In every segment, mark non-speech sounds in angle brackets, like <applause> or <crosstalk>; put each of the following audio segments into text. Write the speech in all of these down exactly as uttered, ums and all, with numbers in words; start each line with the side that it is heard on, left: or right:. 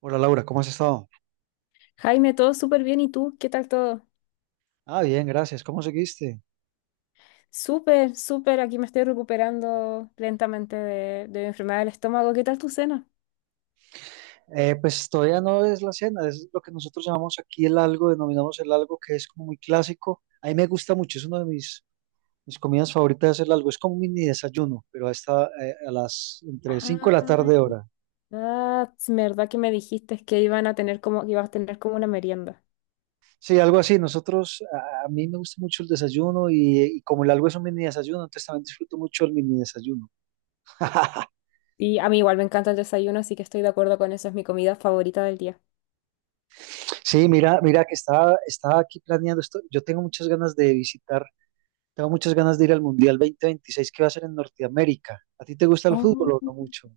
right: Hola Laura, ¿cómo has estado?
left: Jaime, todo súper bien. ¿Y tú? ¿Qué tal todo?
right: Ah, bien, gracias. ¿Cómo seguiste?
left: Súper, súper. Aquí me estoy recuperando lentamente de, de mi enfermedad del estómago. ¿Qué tal tu cena?
right: Eh, pues todavía no es la cena, es lo que nosotros llamamos aquí el algo, denominamos el algo que es como muy clásico. A mí me gusta mucho, es una de mis, mis comidas favoritas el algo. Es como un mini desayuno, pero está eh, a las entre cinco
left: Ah,
right: de la tarde hora.
left: ah, es verdad que me dijiste que iban a tener como, que ibas a tener como una merienda.
right: Sí, algo así. Nosotros, a, a mí me gusta mucho el desayuno y, y como el algo es un mini desayuno, entonces también disfruto mucho el mini desayuno. <laughs>
left: Y a mí igual me encanta el desayuno, así que estoy de acuerdo con eso. Es mi comida favorita del día.
right: Sí, mira, mira que estaba, estaba aquí planeando esto. Yo tengo muchas ganas de visitar. Tengo muchas ganas de ir al Mundial dos mil veintiséis que va a ser en Norteamérica. ¿A ti te gusta el
left: Oh.
right: fútbol o no mucho?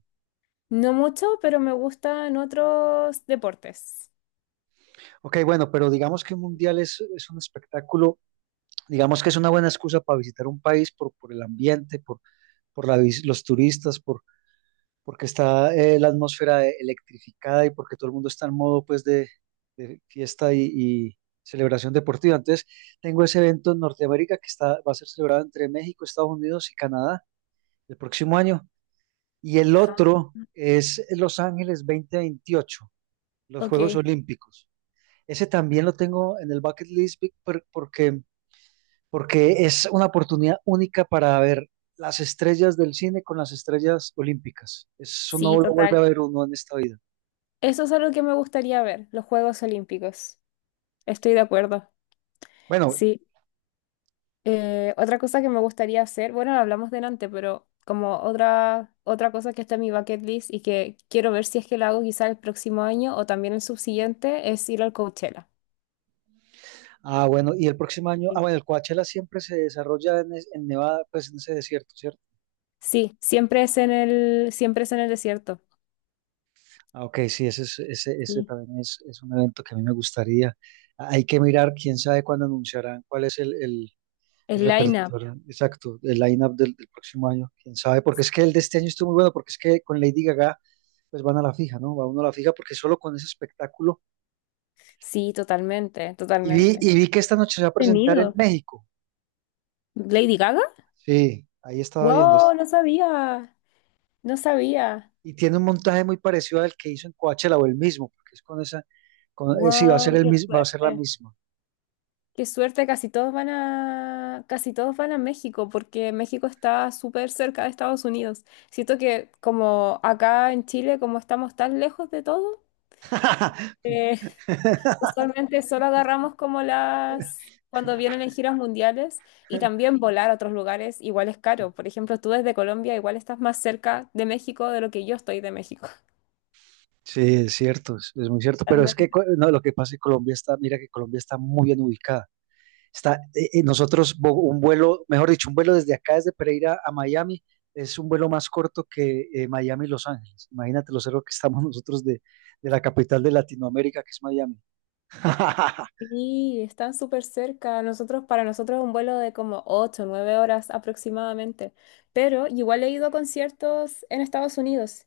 left: No mucho, pero me gustan otros deportes.
right: Ok, bueno, pero digamos que un Mundial es, es un espectáculo, digamos que es una buena excusa para visitar un país por, por el ambiente, por, por la vis- los turistas, por, porque está eh, la atmósfera eh, electrificada y porque todo el mundo está en modo pues de, de fiesta y, y celebración deportiva. Entonces, tengo ese evento en Norteamérica que está, va a ser celebrado entre México, Estados Unidos y Canadá el próximo año. y el
left: Ah.
right: otro es Los Ángeles dos mil veintiocho, los Juegos
left: Ok,
right: Olímpicos. Ese también lo tengo en el bucket list por- porque, porque es una oportunidad única para ver las estrellas del cine con las estrellas olímpicas. Eso
left: sí,
right: no lo vuelve
left: total.
right: a ver uno en esta vida.
left: Eso es algo que me gustaría ver, los Juegos Olímpicos. Estoy de acuerdo.
right: Bueno,
left: Sí. Eh, otra cosa que me gustaría hacer, bueno, lo hablamos delante, pero como otra, otra cosa que está en mi bucket list y que quiero ver si es que la hago quizá el próximo año o también el subsiguiente, es ir al Coachella.
right: ah, bueno, y el próximo año, ah,
left: Sí,
right: bueno, el Coachella siempre se desarrolla en, es- en Nevada, pues en ese desierto, ¿cierto?
left: sí, siempre es en el, siempre es en el desierto.
right: Ah, ok, sí, ese, es- ese, ese
left: Sí.
right: también es, es un evento que a mí me gustaría. Ah, Hay que mirar, quién sabe cuándo anunciarán cuál es el, el- El
left: El line-up.
right: repertorio, exacto, el line-up del, del próximo año, quién sabe, porque es que el de este año estuvo muy bueno, porque es que con Lady Gaga pues van a la fija, ¿no? Va uno a la fija porque solo con ese espectáculo.
left: Sí, totalmente,
right: Y vi,
left: totalmente.
right: y vi que esta noche se va a presentar en
left: Tenido.
right: México.
left: ¿Lady Gaga?
right: Sí, ahí estaba viendo. es-
left: Wow, no sabía, no sabía.
right: Y tiene un montaje muy parecido al que hizo en Coachella o el mismo, porque es con esa, con, eh, sí, va a ser
left: Wow,
right: el
left: qué
right: mismo, va a ser la
left: suerte.
right: misma.
left: Qué suerte, casi todos van a, casi todos van a México, porque México está súper cerca de Estados Unidos. Siento que como acá en Chile, como estamos tan lejos de todo,
right: <laughs>
left: eh, <laughs> usualmente solo agarramos como las, cuando vienen en giras mundiales y también volar a otros lugares igual es caro. Por ejemplo, tú desde Colombia igual estás más cerca de México de lo que yo estoy de México.
right: Sí, es cierto, es, es muy cierto, pero es
left: <laughs>
right: que co- no, lo que pasa es que Colombia está, mira que Colombia está muy bien ubicada. Está, eh, eh, nosotros, bo- un vuelo, mejor dicho, un vuelo desde acá, desde Pereira a Miami, es un vuelo más corto que eh, Miami-Los Ángeles. Imagínate lo cerca que estamos <laughs> nosotros de, de la capital de Latinoamérica, que es Miami. <laughs>
left: Sí, están súper cerca. Nosotros, para nosotros es un vuelo de como ocho, nueve horas aproximadamente. Pero igual he ido a conciertos en Estados Unidos,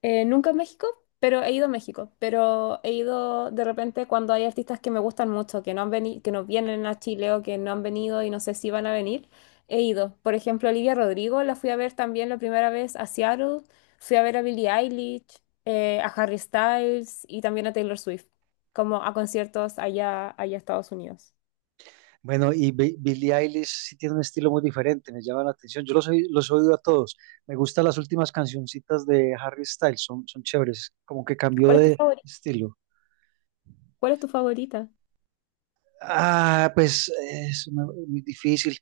left: eh, nunca a México, pero he ido a México. Pero he ido de repente cuando hay artistas que me gustan mucho, que no han venido, que no vienen a Chile o que no han venido y no sé si van a venir, he ido. Por ejemplo, Olivia Rodrigo la fui a ver también la primera vez a Seattle. Fui a ver a Billie Eilish, eh, a Harry Styles y también a Taylor Swift, como a conciertos allá, allá a Estados Unidos.
right: Bueno, y Bi- Billie Eilish sí tiene un estilo muy diferente, me llama la atención. Yo los, oí- los he oído a todos. Me gustan las últimas cancioncitas de Harry Styles, son, son chéveres, como que cambió
left: ¿Cuál es tu
right: de
left: favori-
right: estilo.
left: ¿Cuál es tu favorita?
right: Ah, pues eh, es una- muy difícil.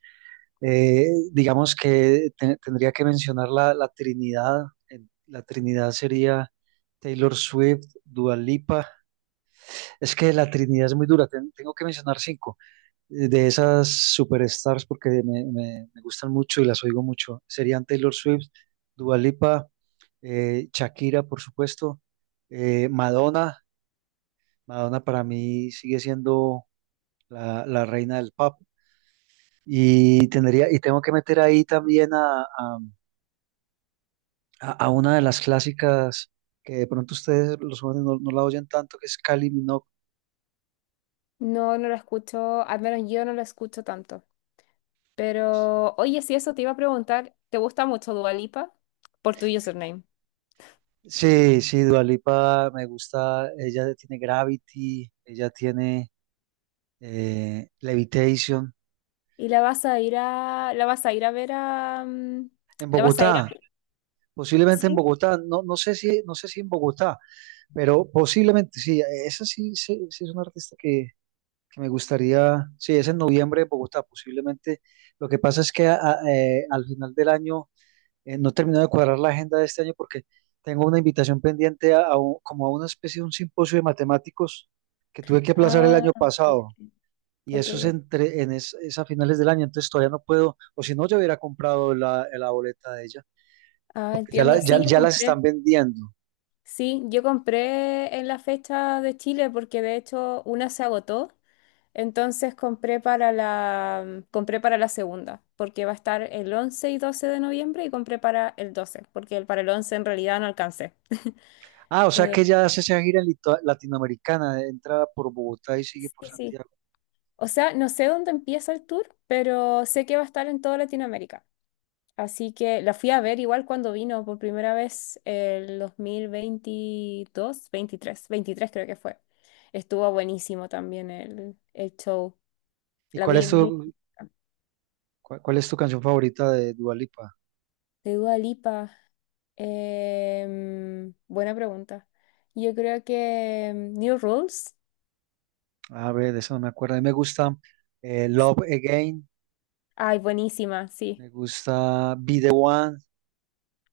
right: Eh, digamos que te- tendría que mencionar la, la Trinidad. En- La Trinidad sería Taylor Swift, Dua Lipa. Es que la Trinidad es muy dura. ten- tengo que mencionar cinco eh, de esas superstars porque me, me- me gustan mucho y las oigo mucho. Serían Taylor Swift, Dua Lipa, eh, Shakira, por supuesto, eh, Madonna. Madonna para mí sigue siendo la, la reina del pop. Y tendría, y tengo que meter ahí también a a, a una de las clásicas que de pronto ustedes, los jóvenes, no, no la oyen tanto, que es Kylie Minogue.
left: No, no la escucho, al menos yo no la escucho tanto. Pero, oye, si eso te iba a preguntar, ¿te gusta mucho Dua Lipa? Por tu username.
right: Sí, sí, Dua Lipa me gusta, ella tiene Gravity, ella tiene eh, Levitation.
left: ¿Y la vas a ir a, la vas a ir a ver a, mm,
right: En
left: la vas a ir a
right: Bogotá,
left: ver?
right: posiblemente en
left: Sí.
right: Bogotá, no, no sé si, no sé si en Bogotá, pero posiblemente sí, esa sí, sí, sí es una artista que, que me gustaría, sí, es en noviembre en Bogotá, posiblemente. Lo que pasa es que a- a- eh, al final del año eh, no termino de cuadrar la agenda de este año porque tengo una invitación pendiente a, a un- como a una especie de un simposio de matemáticos que tuve que aplazar el
left: Ah,
right: año
left: ok,
right: pasado y
left: ok.
right: eso es
left: Ok.
right: entre en es, es a finales del año, entonces todavía no puedo, o si no yo hubiera comprado la, la boleta de ella,
left: Ah,
right: porque ya,
left: entiendo.
right: la- ya,
left: Sí, yo
right: ya las
left: compré.
right: están vendiendo.
left: Sí, yo compré en la fecha de Chile porque de hecho una se agotó. Entonces compré para la, mm, compré para la segunda, porque va a estar el once y doce de noviembre y compré para el doce porque el- para el once en realidad no alcancé.
right: Ah, o sea
left: Eh,
right: que ya hace esa gira lito- latinoamericana, entra por Bogotá y sigue por
left: sí, sí.
right: Santiago.
left: O sea, no sé dónde empieza el tour, pero sé que va a estar en toda Latinoamérica. Así que la fui a ver igual cuando vino por primera vez el dos mil veintidós, veintitrés, veintitrés creo que fue. Estuvo buenísimo también el, el show.
right: ¿Y
left: La
right: cuál
left: vi
right: es
left: muy.
right: tu, cuál, cuál es tu canción favorita de Dua Lipa?
left: De Dua Lipa. em, buena pregunta. Yo creo que em, New Rules.
right: A ver, de eso no me acuerdo. A mí me gusta eh, Love Again.
left: Ay, buenísima, sí.
right: Me gusta Be The One.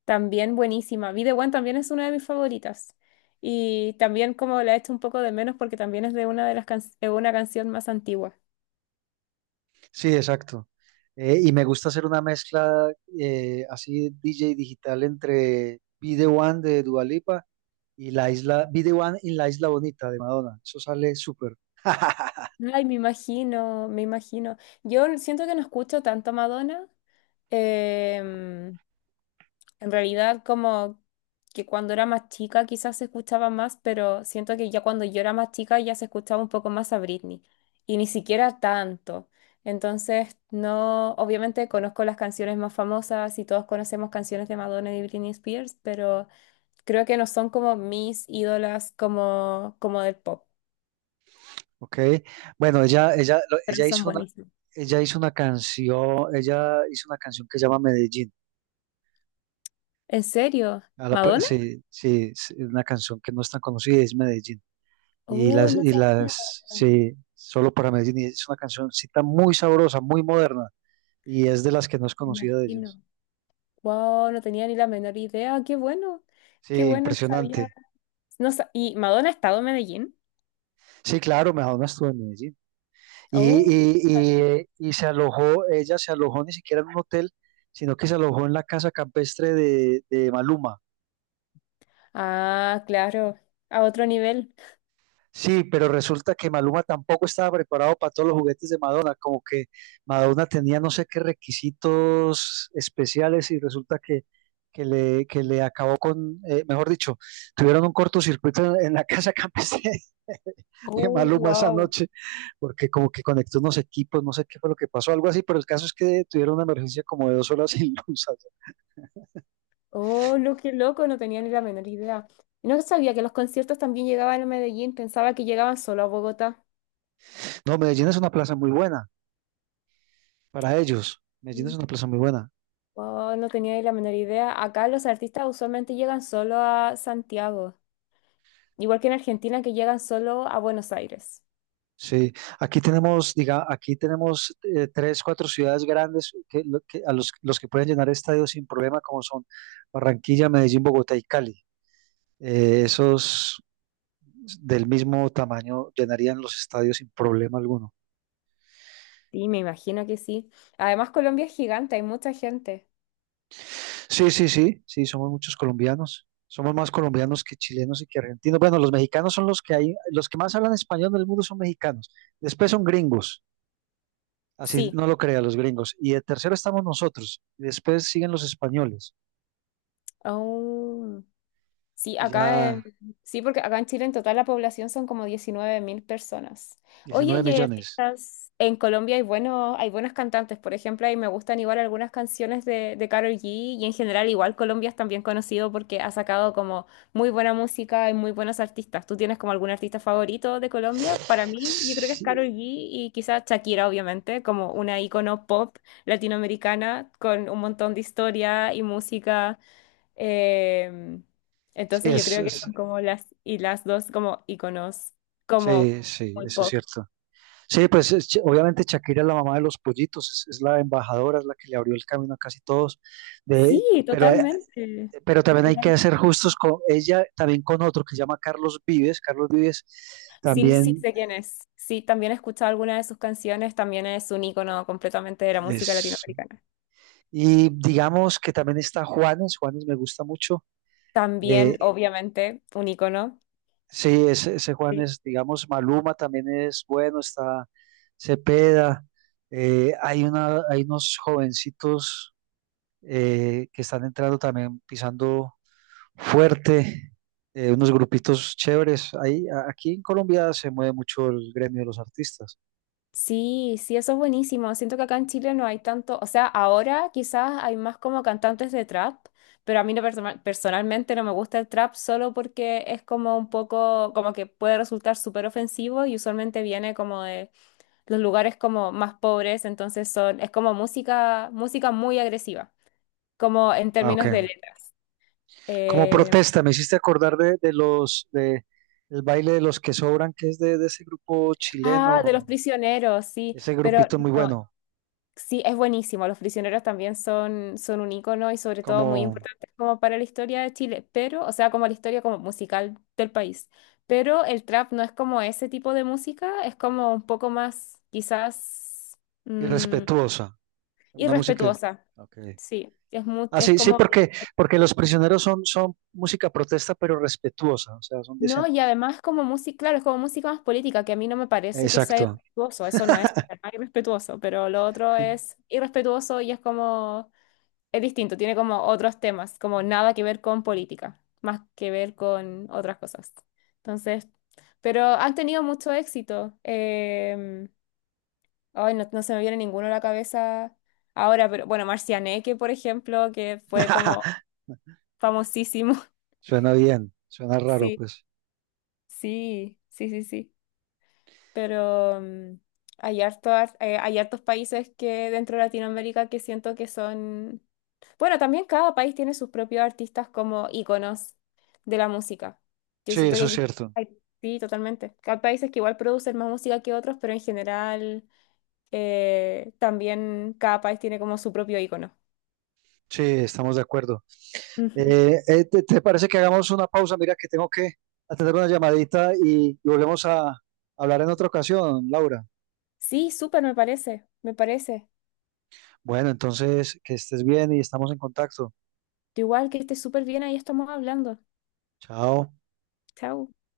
left: También buenísima. Be the One también es una de mis favoritas. Y también como la he hecho un poco de menos porque también es de una de las can- eh, una canción más antigua.
right: Sí, exacto. Eh, y me gusta hacer una mezcla eh, así D J digital entre Be The One de Dua Lipa y la isla, Be The One y la isla bonita de Madonna. Eso sale súper. <laughs>
left: Ay, me imagino, me imagino. Yo siento que no escucho tanto Madonna. em, En realidad, como que cuando era más chica quizás se escuchaba más, pero siento que ya cuando yo era más chica ya se escuchaba un poco más a Britney. Y ni siquiera tanto. Entonces, no, obviamente conozco las canciones más famosas y todos conocemos canciones de Madonna y Britney Spears, pero creo que no son como mis ídolas como, como del pop,
right: Ok. Bueno, ella, ella, lo-
left: pero
right: ella
left: son
right: hizo una,
left: buenísimas.
right: ella hizo una canción, ella hizo una canción que se llama Medellín.
left: ¿En serio?
right: A la par-
left: ¿Madonna?
right: sí, sí, es una canción que no es tan conocida, es Medellín. Y
left: Uy,
right: las,
left: no
right: y
left: sabía.
right: las, sí, solo para Medellín. Y es una cancioncita muy sabrosa, muy moderna. Y es de las que no es conocida de ellos.
left: Imagino. Wow, no tenía ni la menor idea. Qué bueno, qué
right: Sí,
left: bueno, no sabía.
right: impresionante.
left: No sa- ¿Y Madonna ha estado en Medellín?
right: Sí, claro, Madonna estuvo en Medellín. Y,
left: Oh,
right: y, y, y se alojó, ella se alojó ni siquiera en un hotel, sino que se alojó en la casa campestre de, de Maluma.
left: ah, claro, a otro nivel.
right: Sí, pero resulta que Maluma tampoco estaba preparado para todos los juguetes de Madonna, como que Madonna tenía no sé qué requisitos especiales y resulta que, que le, que le acabó con, eh, mejor dicho, tuvieron un cortocircuito en, en la casa campestre <laughs> de
left: Oh,
right: Maluma esa
left: wow.
right: noche, porque como que conectó unos equipos, no sé qué fue lo que pasó, algo así, pero el caso es que tuvieron una emergencia como de dos horas <laughs> sin luz.
left: Oh, lo que loco, no tenía ni la menor idea. No sabía que los conciertos también llegaban a Medellín, pensaba que llegaban solo a Bogotá.
right: No, Medellín es una plaza muy buena para ellos, Medellín es
left: Mm.
right: una plaza muy buena.
left: Wow, no tenía ni la menor idea. Acá los artistas usualmente llegan solo a Santiago, igual que en Argentina que llegan solo a Buenos Aires.
right: Sí, aquí tenemos, diga, aquí tenemos eh, tres, cuatro ciudades grandes que, lo- que- a los, los que pueden llenar estadios sin problema, como son Barranquilla, Medellín, Bogotá y Cali. Eh, esos del mismo tamaño llenarían los estadios sin problema alguno.
left: Sí, me imagino que sí. Además, Colombia es gigante, hay mucha gente.
right: Sí, sí, sí, sí, somos muchos colombianos. Somos más colombianos que chilenos y que argentinos. Bueno, los mexicanos son los que hay, los que más hablan español del mundo son mexicanos. Después son gringos, así
left: Sí,
right: no lo crean los gringos. Y de tercero estamos nosotros. Y después siguen los españoles.
left: aún- sí,
right: y
left: acá en,
right: ya
left: sí, porque acá en Chile en total la población son como diecinueve mil personas. Oye,
right: diecinueve
left: y hay
right: millones.
left: artistas en Colombia hay buenos, hay buenos, cantantes, por ejemplo, y me gustan igual algunas canciones de, de Karol G y en general igual Colombia es también conocido porque ha sacado como muy buena música y muy buenos artistas. ¿Tú tienes como algún artista favorito de Colombia? Para mí, yo creo que es
right: Sí,
left: Karol G y quizás Shakira, obviamente, como una icono pop latinoamericana con un montón de historia y música. Em,
right: sí,
left: entonces yo
right: es,
left: creo que
right: es-
left: son como las y las dos como iconos, como
right: sí, sí,
left: muy
right: eso es
left: pop.
right: cierto. Sí, pues es- obviamente Shakira es la mamá de los pollitos, es, es la embajadora, es la que le abrió el camino a casi todos. De,
left: Sí,
right: pero, hay-
left: totalmente.
right: pero también hay
left: Total-
right: que ser justos con ella, también con otro que se llama Carlos Vives. Carlos Vives
left: Sí, sí
right: también
left: sé quién es. Sí, también he escuchado algunas de sus canciones, también es un icono completamente de la música
right: es...
left: latinoamericana.
right: Y digamos que también está Juanes, Juanes me gusta mucho. Eh,
left: También, obviamente, un icono.
right: Sí, ese, ese Juan
left: Sí.
right: es, digamos, Maluma también es bueno, está Cepeda, eh, hay una, hay unos jovencitos eh, que están entrando también pisando fuerte, eh, unos grupitos chéveres. Ahí, a- aquí en Colombia se mueve mucho el gremio de los artistas.
left: Sí, sí, eso es buenísimo. Siento que acá en Chile no hay tanto, o sea, ahora quizás hay más como cantantes de trap, pero a mí no persona- personalmente no me gusta el trap solo porque es como un poco, como que puede resultar súper ofensivo y usualmente viene como de los lugares como más pobres, entonces son, es como música, música, muy agresiva, como en
right: Ah, ok.
left: términos de letras.
right: Como
left: Eh,
right: protesta, me hiciste acordar de, de los, de el baile de los que sobran, que es de, de ese grupo
left: ah, de los
right: chileno,
left: prisioneros, sí,
right: ese
left: pero
right: grupito muy
left: no,
right: bueno,
left: sí, es buenísimo. Los prisioneros también son, son un ícono y sobre todo muy
right: como
left: importantes como para la historia de Chile, pero, o sea, como la historia como musical del país. Pero el trap no es como ese tipo de música, es como un poco más quizás mm,
right: irrespetuosa. Una música.
left: irrespetuosa.
right: Okay.
left: Sí, es, mu-
right: Ah,
left: es
right: sí, sí,
left: como,
right: porque, porque los prisioneros son, son música protesta, pero respetuosa, o sea, son
left: no, y
right: decentes.
left: además como música, claro, es como música más política, que a mí no me parece que sea
right: Exacto.
left: irrespetuoso, eso no es para nada irrespetuoso, pero lo otro es irrespetuoso y es como. Es distinto, tiene como otros temas, como nada que ver con política, más que ver con otras cosas. Entonces, pero han tenido mucho éxito. em, ay, no, no se me viene ninguno a la cabeza ahora, pero bueno, Marcianeque, por ejemplo, que fue como
right: <laughs>
left: famosísimo. <laughs>
right: Suena bien, suena raro,
left: Sí,
right: pues.
left: sí, sí, sí, sí. Pero mm, hay hartos, hay hartos países que dentro de Latinoamérica que siento que son. Bueno, también cada país tiene sus propios artistas como íconos de la música. Yo
right: Sí,
left: siento
right: eso
left: que
right: es
left: aquí
right: cierto.
left: hay- sí, totalmente. Hay países que igual producen más música que otros, pero en general eh, también cada país tiene como su propio ícono.
right: Sí, estamos de acuerdo.
left: Ujú.
right: Eh, eh, ¿te, te parece que hagamos una pausa? Mira que tengo que atender una llamadita y, y volvemos a hablar en otra ocasión, Laura.
left: Sí, súper, me parece, me parece.
right: Bueno, entonces, que estés bien y estamos en contacto.
left: Igual que esté súper bien, ahí estamos hablando.
right: Chao.
left: Chao.